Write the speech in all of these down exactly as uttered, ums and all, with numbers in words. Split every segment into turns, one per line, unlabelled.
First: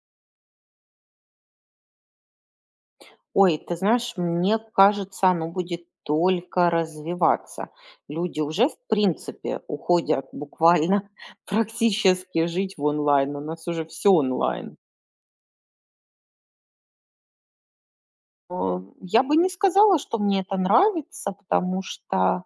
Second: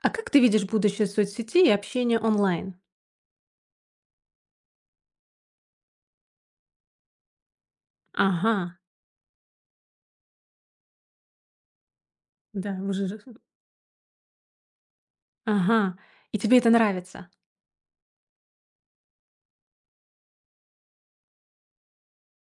А как ты видишь будущее соцсетей и общения онлайн?
Ой, ты знаешь, мне кажется, оно будет только развиваться. Люди
Ага,
уже, в принципе, уходят буквально практически жить
да,
в
вы же рас
онлайн. У нас уже все онлайн.
Ага, и тебе это нравится?
Но я бы не сказала, что мне это нравится, потому что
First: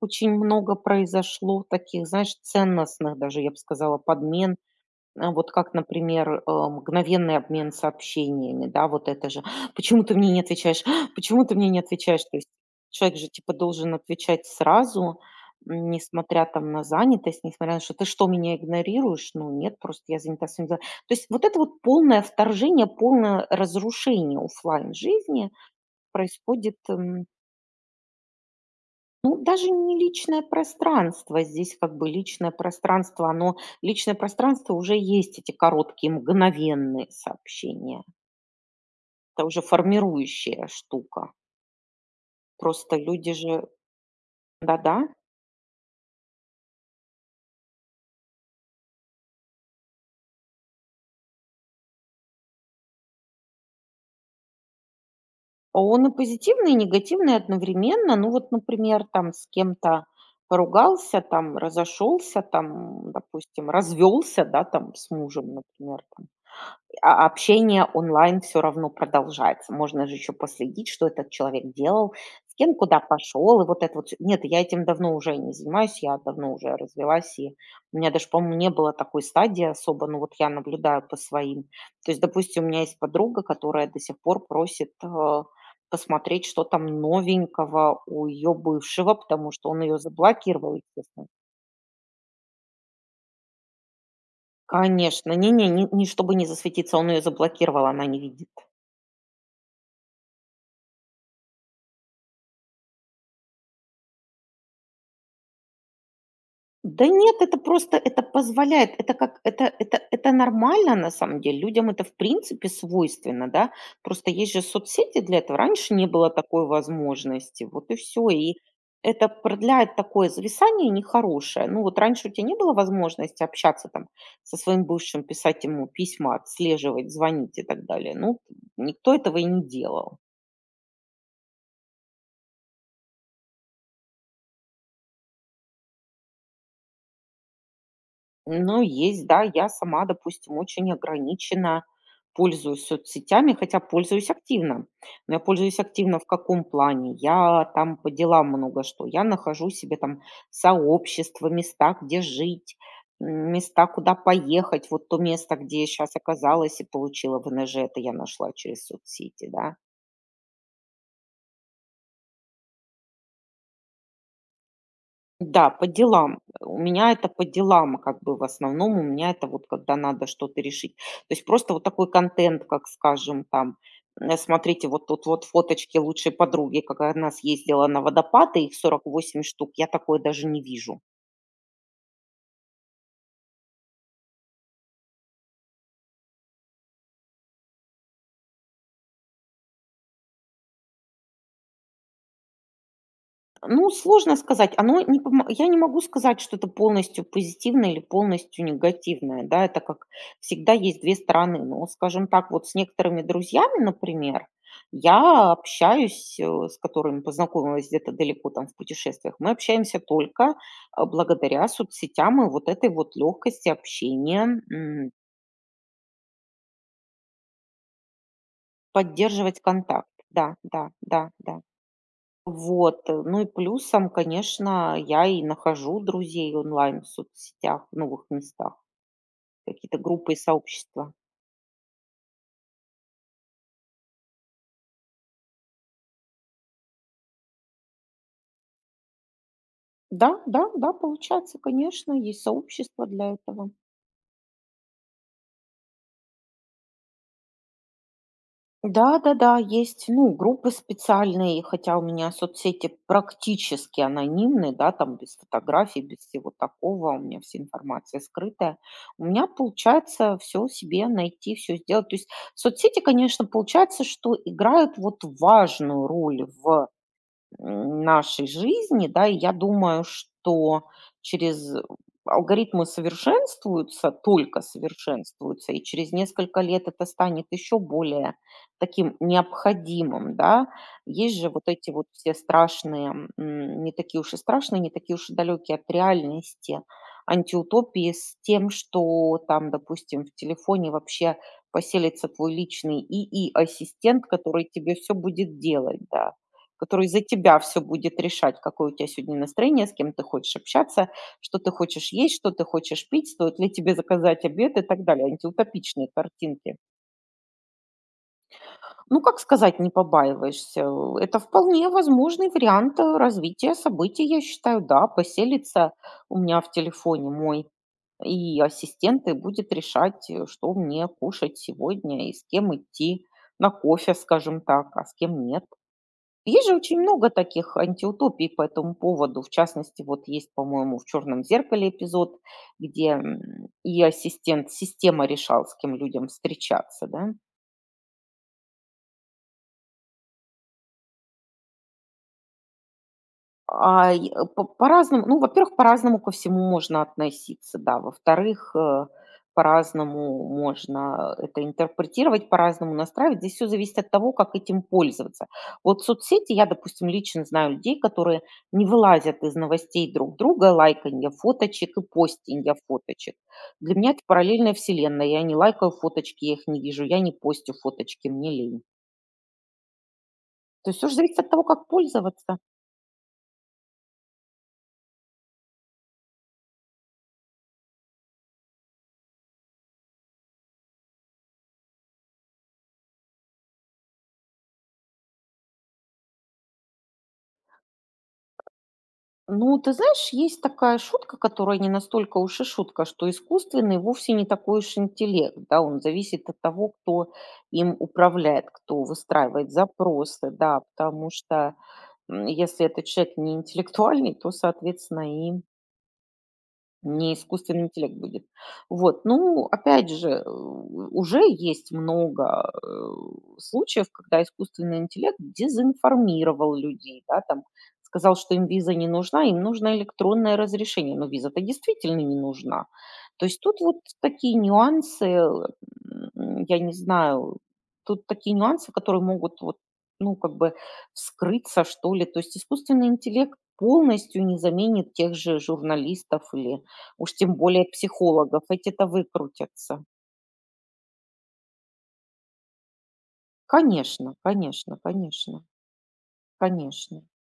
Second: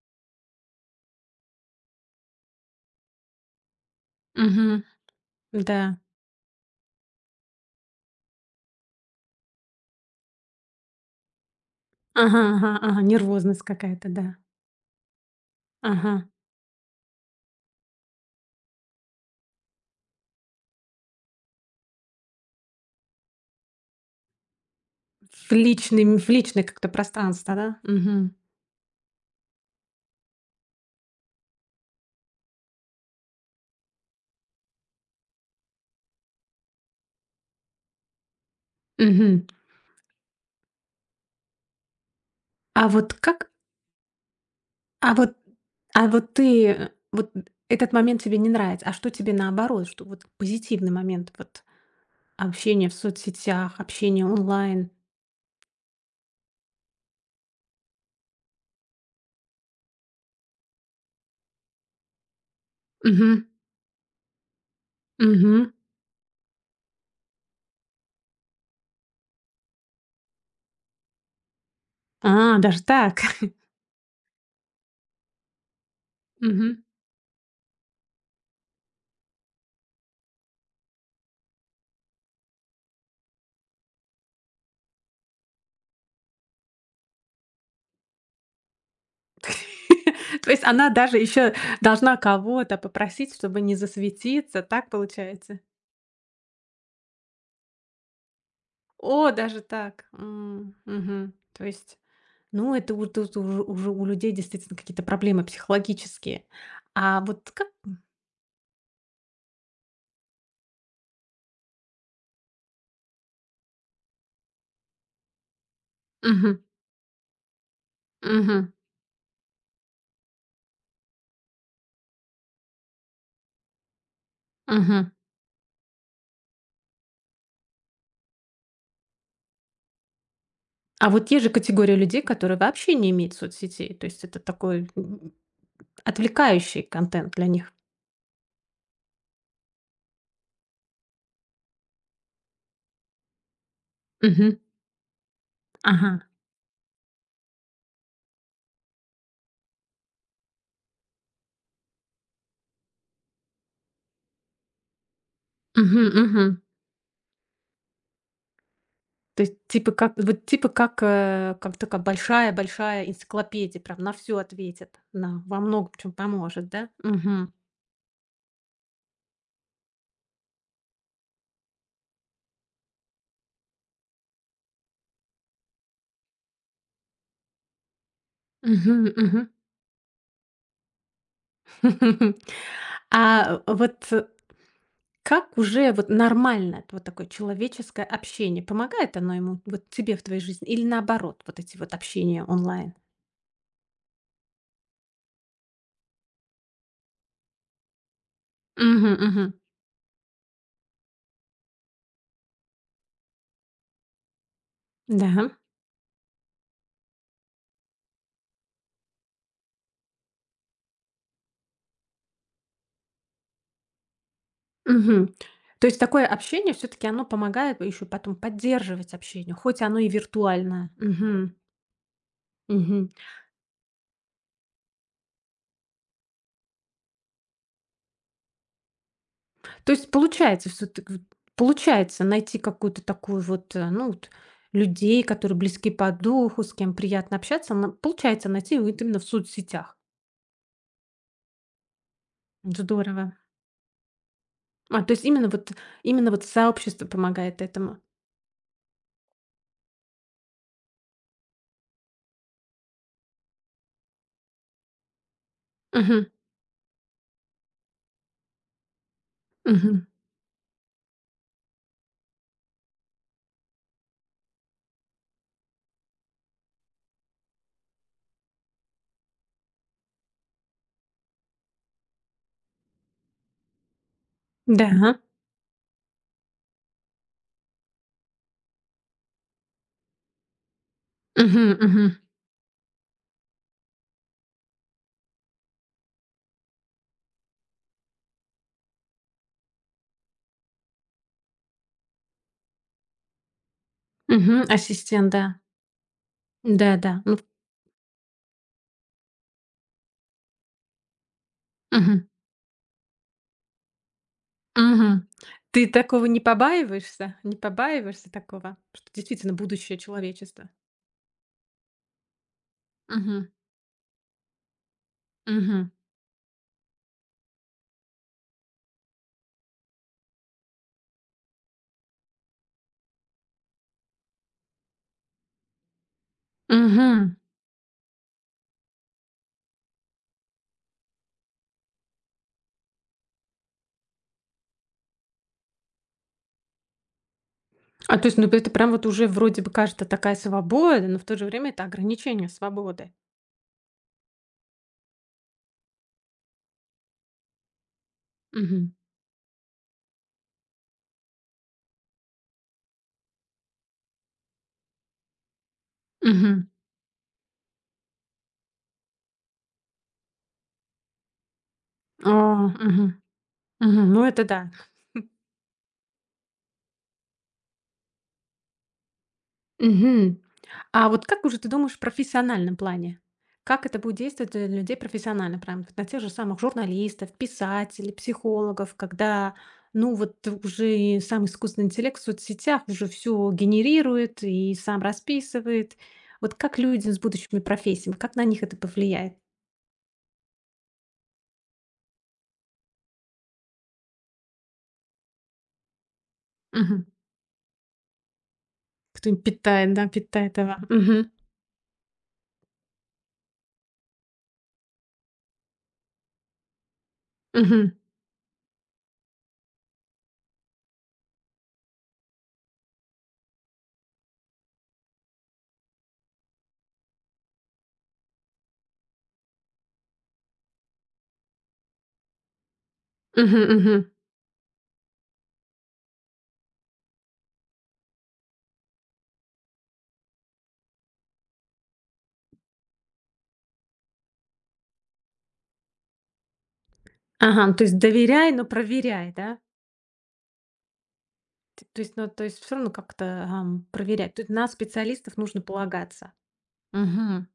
очень много произошло таких, знаешь, ценностных даже, я бы сказала, подмен.
Мгм,
А, вот как,
да.
например, э, мгновенный обмен сообщениями, да, вот это же: "Почему ты мне не отвечаешь? Почему ты мне не отвечаешь?" То
Ага,
есть
ага, ага,
человек же, типа,
нервозность
должен
какая-то, да.
отвечать сразу, м,
Ага.
несмотря там на занятость, несмотря на что: "Ты что, меня игнорируешь?" "Ну нет, просто я занята своими делами". То есть вот это вот полное вторжение, полное разрушение
В
оффлайн-жизни
личный м в личное
происходит,
как-то пространство, да? Мгм,
ну, даже не личное пространство. Здесь как бы личное пространство, оно личное пространство уже есть эти короткие мгновенные сообщения. Это
мгм.
уже формирующая штука.
А
Просто
вот
люди
как
же, да-да.
а вот а вот ты, э, вот этот момент тебе не нравится, а что тебе наоборот, что вот позитивный момент вот общение в соцсетях, общение онлайн?
А он и позитивный, и негативный одновременно. Ну вот, например, там с кем-то поругался, там разошелся, там,
Мгм,
допустим, развелся, да, там с мужем,
мгм.
например, там. А общение онлайн все равно продолжается. Можно же еще последить, что этот человек делал, с
А,
кем
даже
куда
так.
пошел, и вот это вот всё. Нет, я этим давно уже не занимаюсь, я давно уже
Мгм.
развелась, и у меня даже, по-моему, не было такой стадии особо. Ну вот я наблюдаю по своим. То есть, допустим, у меня есть подруга, которая до сих пор просит, э, посмотреть, что там новенького у ее бывшего, потому что он ее
То есть
заблокировал,
она даже
естественно.
еще должна кого-то попросить, чтобы не засветиться, так
Конечно, не
получается?
не не не чтобы не засветиться, он ее заблокировал, она не видит.
О, даже так. М, мгм. То есть, ну, это у- тут уже, уже у людей действительно какие-то проблемы психологические.
Да
А
нет,
вот
это
как...
просто это позволяет, это как это это это нормально на самом деле. Людям это в принципе свойственно, да. Просто есть же соцсети для этого. Раньше не было
Мгм,
такой возможности. Вот и все. И
мгм,
это продляет такое зависание нехорошее. Ну вот раньше у тебя не было возможности общаться там со своим
мгм.
бывшим, писать ему письма, отслеживать, звонить и так далее. Ну, никто этого и не делал.
А вот те же категории людей, которые вообще не имеют соцсетей, то есть это такой м, отвлекающий контент для них.
Ну, есть, да. Я сама, допустим, очень ограниченно пользуюсь соцсетями, хотя пользуюсь
Мгм.
активно. Но я пользуюсь активно
Ага.
в каком плане? Я там по делам много что. Я нахожу себе там сообщества, места, где жить, м, места, куда поехать. Вот то место, где я
Мгм,
сейчас
мгм.
оказалась и получила вэ эн жэ, это я нашла через
То
соцсети,
есть
да.
типа как вот типа как, э, как такая большая-большая энциклопедия, прям на все ответит, на во
Да, по
многом чём
делам.
поможет,
У
да?
меня это по
Мгм.
делам, как бы в основном у меня это вот когда надо что-то решить. То есть просто вот такой контент, как скажем, там, э, смотрите, вот тут вот фоточки лучшей подруги, как она съездила на водопады, их
Мгм,
сорок
мгм.
восемь штук, я такое даже не вижу.
А вот э, как уже вот нормально это вот такое человеческое общение? Помогает оно ему, вот тебе в твоей жизни или наоборот, вот эти вот общения онлайн?
Ну, сложно сказать. Оно не помо Я не могу сказать, что это полностью позитивное или полностью
Мгм,
негативное,
мгм.
да. Это как всегда есть две стороны. Но, скажем так, вот с некоторыми друзьями, например,
Да.
я общаюсь, э, с которыми познакомилась где-то далеко там в путешествиях. Мы общаемся только, а, благодаря соцсетям и вот этой вот легкости общения, м,
Мгм. То есть такое общение все таки оно помогает еще потом поддерживать общение,
поддерживать
хоть оно и
контакт. Да,
виртуальное.
да, да,
Мгм.
да. Вот,
Мгм.
э, ну и плюсом, конечно, я и нахожу друзей онлайн в соцсетях, в новых местах,
То
какие-то
есть
группы и
получается всё-таки
сообщества.
вот, получается найти какую-то такую вот, э, ну вот, людей, которые близки по духу, с кем приятно общаться. На получается найти вот именно в соцсетях.
Да, да, да, получается, конечно, есть сообщество
Здорово.
для этого.
А, то есть именно вот именно вот сообщество помогает этому.
Да-да-да, есть, ну, группы специальные, хотя у меня соцсети практически анонимны, да, там без фотографий, без
Мгм,
всего такого, у меня вся информация скрытая. У меня
мгм.
получается все себе найти, все сделать. То есть соцсети, конечно, получается, что играют вот важную роль в м, нашей жизни, да, и я думаю, что через э, алгоритмы совершенствуются, только
Да.
совершенствуются, и через несколько лет это станет еще более таким необходимым, да. Есть же вот
Мгм,
эти
мгм,
вот все страшные, м, не такие уж и страшные, не такие уж и далекие от реальности антиутопии с тем, что там, допустим, в телефоне вообще поселится твой личный и и ассистент,
мгм.
который тебе все
Ассистент, да.
будет делать, да, который за
Да-да. Ну,
тебя все будет решать, какое у тебя сегодня настроение, с кем ты хочешь общаться, что ты хочешь
мгм,
есть, что ты хочешь пить, стоит ли тебе заказать обед и так далее.
мгм. Ты
Антиутопичные
такого не
картинки.
побаиваешься? Не побаиваешься такого, что
Ну, как
действительно
сказать, не
будущее человечества?
побаиваешься? Э, это вполне возможный вариант, э,
Мгм,
развития событий, я считаю. Да,
мгм.
поселится у меня в телефоне мой и ассистент, и будет решать, э, что мне кушать сегодня и с кем идти на кофе, скажем так, а с кем нет. Есть же очень много таких антиутопий по этому поводу. В частности, вот есть, по-моему, в «Черном зеркале» эпизод, где м, и ассистент, система решал, с кем людям встречаться, да?
А, то есть, ну, это прям вот уже вроде бы кажется такая свобода, но в то же время это ограничение свободы.
А, и, э, по по-разному, ну, во-первых, по-разному ко всему можно относиться, да. Во-вторых,
Мгм.
э, по-разному можно это интерпретировать, по-разному настраивать. Здесь все зависит от того, как этим пользоваться. Вот соцсети, я,
Мгм.
допустим, лично знаю людей, которые не вылазят из новостей друг друга, лайканья фоточек и
А,
постинья
мгм.
фоточек. Для меня
Мгм.
это
Ну, это да.
параллельная вселенная. Я не лайкаю фоточки, я их не вижу, я не постю фоточки, мне лень.
Мгм.
То есть
А
все же
вот
зависит
как
от
уже
того,
ты
как
думаешь в
пользоваться.
профессиональном плане? Как это будет действовать для людей профессионально, прям вот на тех же самых журналистов, писателей, психологов, когда, ну, вот уже и сам искусственный интеллект в соцсетях уже все генерирует и сам расписывает. Вот как люди с будущими профессиями, как на них это повлияет?
Ну, ты знаешь, есть такая шутка, которая не настолько уж и шутка, что искусственный вовсе не такой уж интеллект, да, он зависит от того, кто им управляет, кто
Кто им
выстраивает
питает, да,
запросы,
питает его.
да,
Мгм.
потому что м, если этот человек не интеллектуальный, то, соответственно, и не искусственный
Мгм.
интеллект будет. Вот, ну, опять же, э, уже есть много, э, случаев, когда искусственный интеллект дезинформировал людей, да, там, сказал, что им виза не нужна, им нужно электронное разрешение, но виза-то действительно не нужна. То есть
Мгм.
тут вот
Мгм.
такие нюансы, м, я не знаю, тут такие нюансы, которые могут вот, ну, как бы вскрыться, что ли. То есть искусственный интеллект полностью не заменит тех же журналистов или. Уж тем
Ага, то
более
есть доверяй,
психологов,
но
эти-то
проверяй, да?
выкрутятся.
Т то есть, ну, то есть все, равно как-то, ам, проверять.
Конечно,
Тут на
конечно,
специалистов нужно
конечно,
полагаться.
конечно.
Мгм.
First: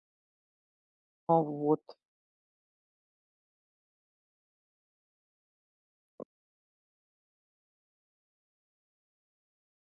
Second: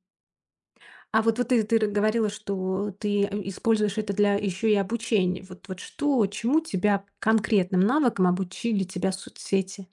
А
А,
вот вот ты ты
вот.
говорила, что ты, э, используешь это для еще и обучения. Вот вот что, чему тебя конкретным навыком обучили тебя соцсети?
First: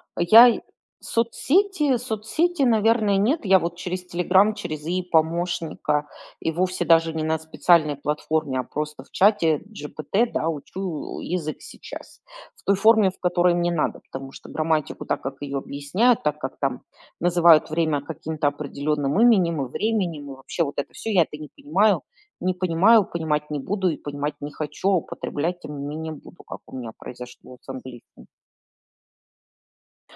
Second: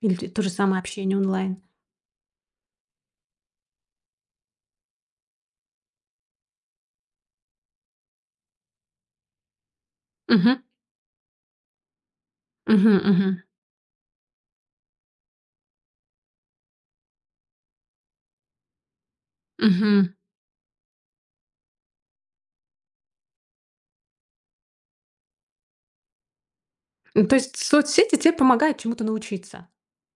Или т то же
Я
самое общение онлайн?
соцсети соцсети, наверное, нет. Я вот через "Телеграм", через "И-помощника" и вовсе даже не на специальной платформе, а просто в чате джи пи ти, да,
Мгм.
учу язык сейчас. В той
Мгм.
форме, в
Мгм.
которой мне надо, потому что грамматику, так как ее объясняют, так как там называют время каким-то определенным именем и
Мгм.
временем, и вообще вот это все я это не понимаю. Не понимаю, понимать не буду и понимать не хочу, а употреблять, тем не менее, буду, как у меня
Ну, то есть
произошло с
соцсети
английским.
тебе помогают чему-то научиться?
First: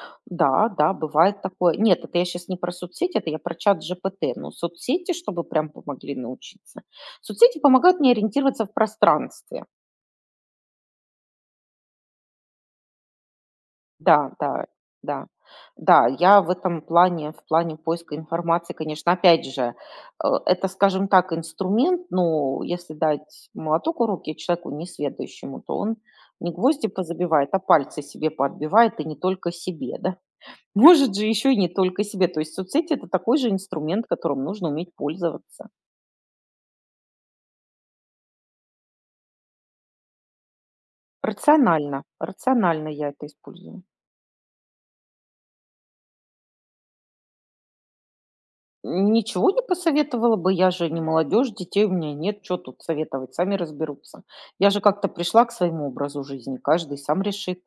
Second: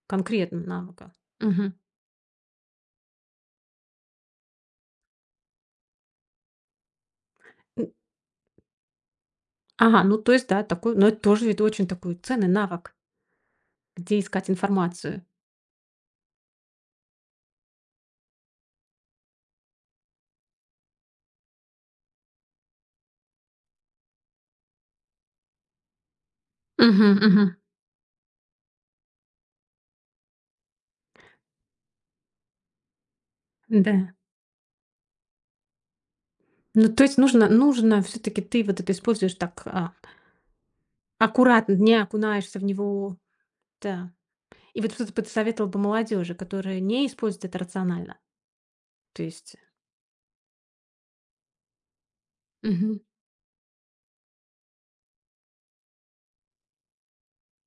Конкретно
Да, да,
навыка.
бывает
Мгм.
такое. Нет, это я сейчас не про соцсети, это я про чат джи пи ти. Но соцсети, чтобы прям помогли научиться. Соцсети
Н
помогают мне ориентироваться в пространстве.
Ага, ну, то есть, да, такой но это тоже ведь очень такой ценный навык, где
Да,
искать
да,
информацию.
да. Да, я в этом плане, в плане поиска информации, конечно, опять же, э, это, скажем так, инструмент, но если дать молоток в руки человеку несведущему, то он не гвозди
Мгм, мгм.
позабивает, а пальцы себе подбивает и не только себе, да. Может же еще и не только себе. То есть соцсети — это такой же инструмент,
Да.
которым нужно уметь пользоваться.
Ну, то есть нужно нужно все таки ты вот это используешь так, а, аккуратно, не
Рационально,
окунаешься в
рационально я
него.
это использую.
Да. И вот что ты посоветовал бы молодежи, которая не использует это рационально? То
Ничего
есть
не посоветовала бы, я же не молодежь, детей у меня нет, что тут
мгм.
советовать, сами разберутся. Я же как-то пришла к своему образу жизни, каждый сам решит.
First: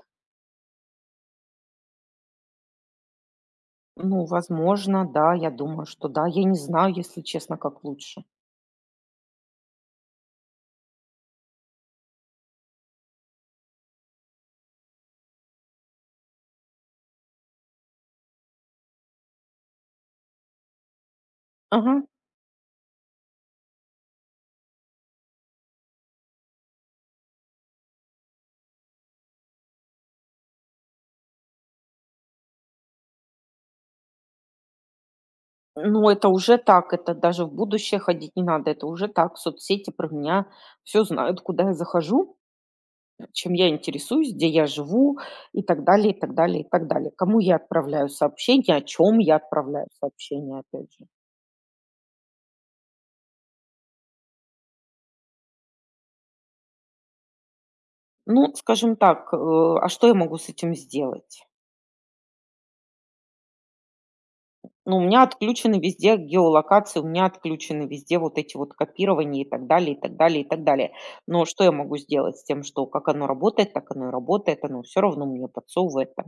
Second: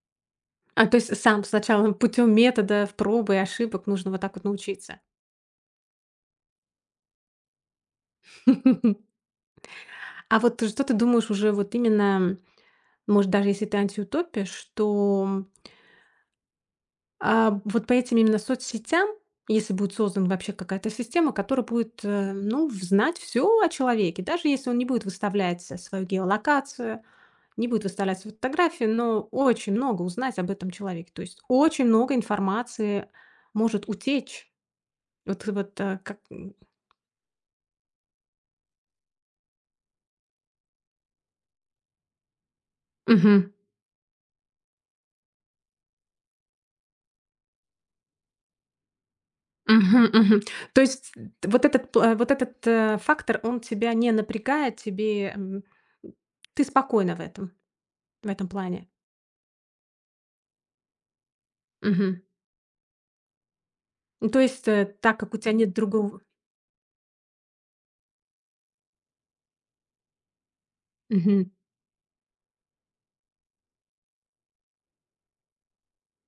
А, то есть сам сначала путем методов, пробы и ошибок нужно вот
Ну,
так вот научиться.
возможно, да, я думаю, что да. Я не знаю, если честно, как лучше.
А вот что ты думаешь уже вот именно. Может, даже если ты антиутопишь, то, а, вот по этим именно соцсетям, если будет создана вообще какая-то система, которая
Ага.
будет, э, ну, в знать всё о человеке, даже если он не будет выставлять, э, свою геолокацию, не будет выставлять свои фотографии, но очень много узнать об этом человеке. То есть очень много информации может утечь. Вот вот, э,
Ну,
как.
это уже так, это даже в будущее ходить не надо, это уже так. Соцсети про меня все знают, куда я захожу,
Мгм.
чем я интересуюсь, где я живу и так далее, и так далее, и так далее. Кому я отправляю сообщения, о чем я отправляю
Мгм, мгм.
сообщения,
То
опять же.
есть вот этот пла вот этот, э, фактор, он тебя не напрягает, тебе, м, ты спокойна в этом в этом
Ну,
плане.
скажем так, э, а что я могу с этим сделать?
Мгм. Ну, то есть, э,
Ну, у
так
меня
как у тебя нет
отключены везде
другого.
геолокации, у меня отключены везде вот эти вот копирования и так далее, и так далее, и так далее.
Мгм,
Но что я могу сделать с тем, что как оно работает, так оно и работает, оно все равно мне подсовывает там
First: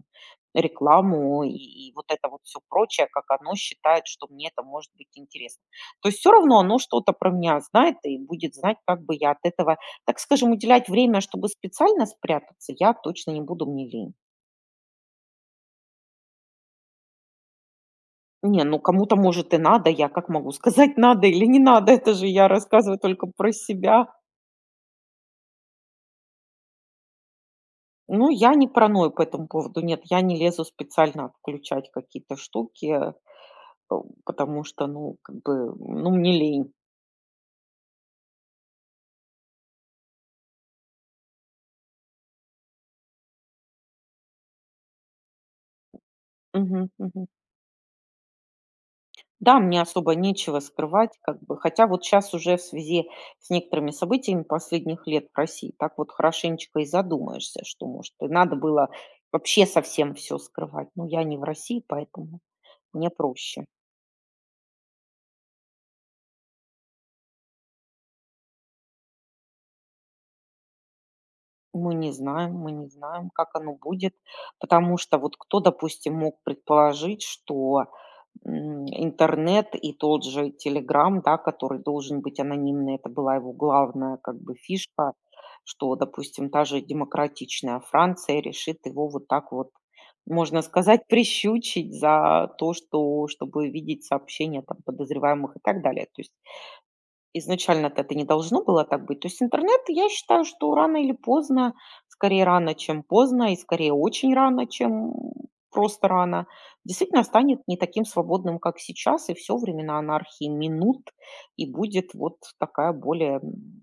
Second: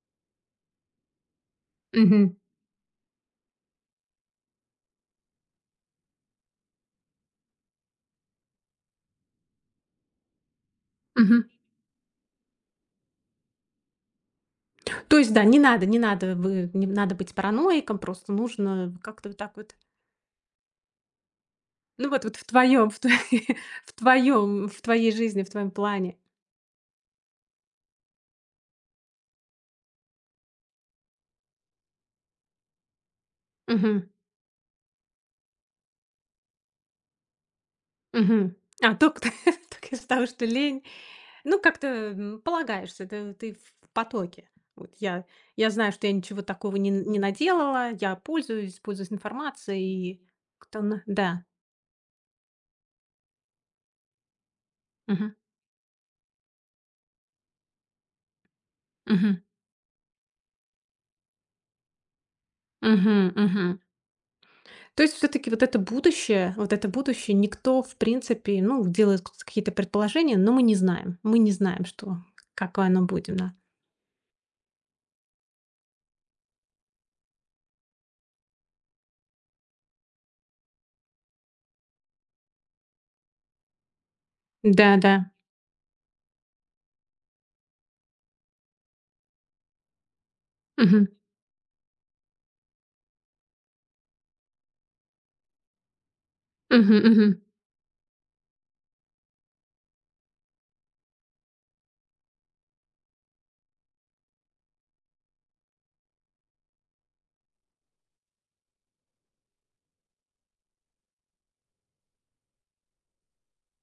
рекламу и, и вот это
мгм,
вот все прочее, как оно считает, что мне это может быть интересно. То есть все равно оно что-то про меня знает и будет знать, как бы я от этого, так скажем, уделять время, а
мгм.
чтобы специально спрятаться, я точно не буду мне лень.
То есть, да, не надо не надо вы не надо быть параноиком, просто
Не, ну
нужно
кому-то,
как-то вот так
может, и
вот,
надо. Я как могу сказать, надо или не надо?
ну,
Это
вот
же
вот в
я
твоем в
рассказываю только
твоей
про
в
себя.
твоём в твоей жизни, в твоем плане.
Ну, я не параною по этому поводу. Нет, я не лезу специально включать какие-то штуки, э,
Мгм,
потому что, ну, как бы, ну, мне лень.
мгм. А, только только из-за того, что лень. Ну, как-то, м, полагаешься, ты ты в потоке. Вот я я знаю, что я ничего такого не
Мгм,
не
мгм.
наделала, я пользуюсь пользуюсь
Да, мне особо
информацией.
нечего
Кто на
скрывать, как
да.
бы. Хотя вот сейчас уже в связи с некоторыми событиями последних лет
Мгм.
в России так вот хорошенечко и задумаешься, что, может, и надо было
Мгм.
вообще совсем все скрывать. Ну я не в России, поэтому мне
Мгм.
проще.
Мгм. То есть все таки вот это будущее вот это будущее никто, в принципе, ну, делает к какие-то предположения, но мы не знаем. Мы не знаем,
Мы не
что
знаем, мы
какое
не
оно
знаем,
будет,
как
да.
оно будет, потому что вот кто, допустим, мог предположить, что, м, интернет и тот же "Телеграм", да, который должен быть анонимный, это была его главная как бы фишка,
Да-да.
что, допустим, та же демократичная Франция решит его вот так вот, можно сказать,
Мгм.
прищучить за то, что чтобы видеть сообщения там подозреваемых и так далее. То есть.
Мгм. Мгм.
Изначально-то это не должно было так быть. То есть интернет, я считаю, что рано или поздно, скорее рано, чем поздно, и скорее очень рано, чем просто рано, действительно станет не таким свободным, как сейчас, и все времена анархии минут, и будет вот такая более м,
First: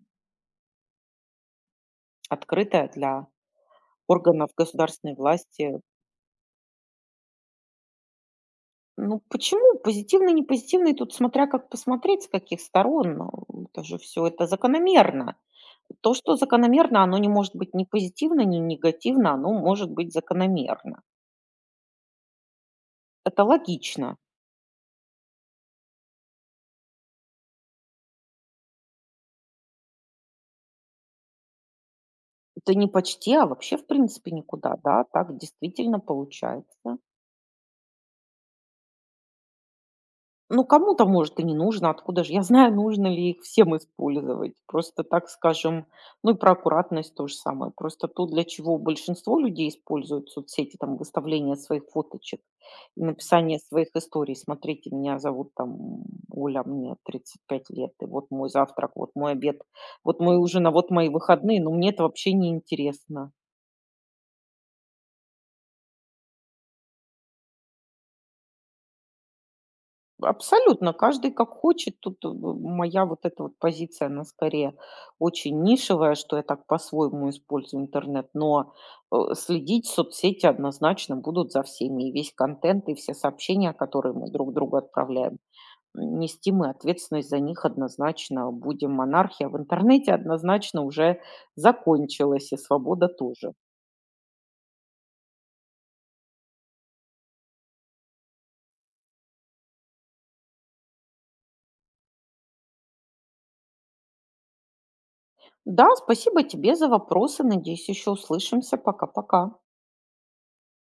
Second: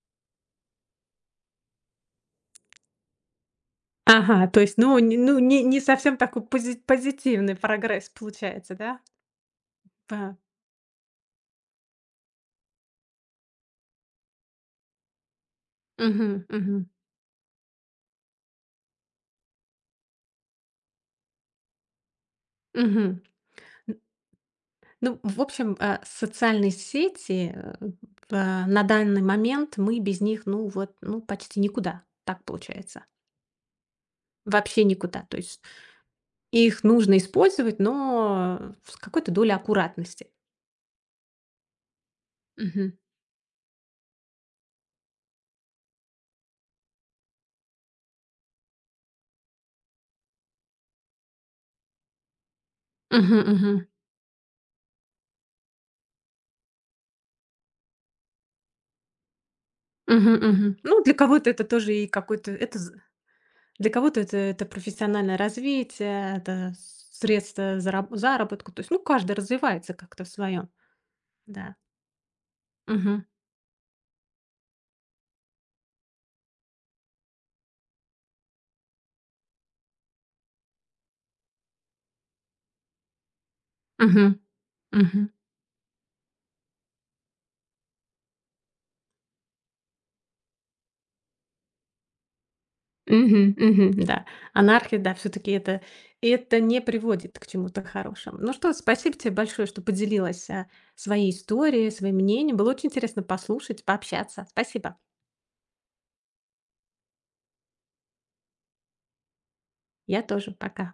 открытая для
Ага,
органов
то есть, ну, не
государственной
ну, не не
власти.
совсем такой пози позитивный прогресс получается, да?
Ну почему? Позитивный, не позитивный, тут смотря как посмотреть, с каких сторон. Ну, это же все это закономерно. То,
Мгм,
что
мгм,
закономерно, оно не может быть ни позитивно, ни негативно, оно может быть закономерно.
мгм.
Это
Н
логично.
Ну, в общем, э, социальные сети, э, э, на данный момент мы без них, ну вот, ну, почти никуда. Так
Это не
получается.
почти, а вообще, в принципе, никуда,
Вообще
да,
никуда. То
так
есть
действительно
их
получается.
нужно использовать, но с какой-то долей аккуратности.
Ну, кому-то, может, и не нужно, откуда же я знаю,
Мгм.
нужно ли их всем использовать. Просто, так скажем, ну и про аккуратность то же самое. Просто то, для чего большинство людей используют соцсети, там, выставление своих фоточек, и
Мгм,
написание
мгм.
своих историй. Смотрите, меня зовут там Оля, мне тридцать пять лет, и вот мой завтрак, вот мой обед, вот
Мгм,
мой ужин, а
мгм.
вот
Ну,
мои
для кого-то
выходные.
это
Но мне
тоже
это
и
вообще не
какой-то это з
интересно.
для кого-то это это профессиональное развитие, это средство зараб заработку. То есть, ну, каждый развивается как-то в своем.
Абсолютно, каждый как
Да.
хочет. Тут, э, моя вот
Мгм.
эта вот позиция, она скорее очень нишевая, что я так по-своему использую интернет, но, э, следить соцсети однозначно будут за всеми. И весь контент, и все сообщения, которые мы
Мгм.
друг другу
Мгм.
отправляем. Нести мы ответственность за них однозначно будем. Монархия в интернете однозначно уже закончилась, и свобода тоже.
Мгм. Мгм. Да, анархия, да, все таки это это не приводит к чему-то хорошему. Ну что, спасибо тебе большое, что поделилась, а, своей историей, своим мнением. Было очень интересно послушать, пообщаться. Спасибо.
Да, спасибо тебе за вопросы. Надеюсь, еще услышимся. Пока-пока.
Я тоже. Пока.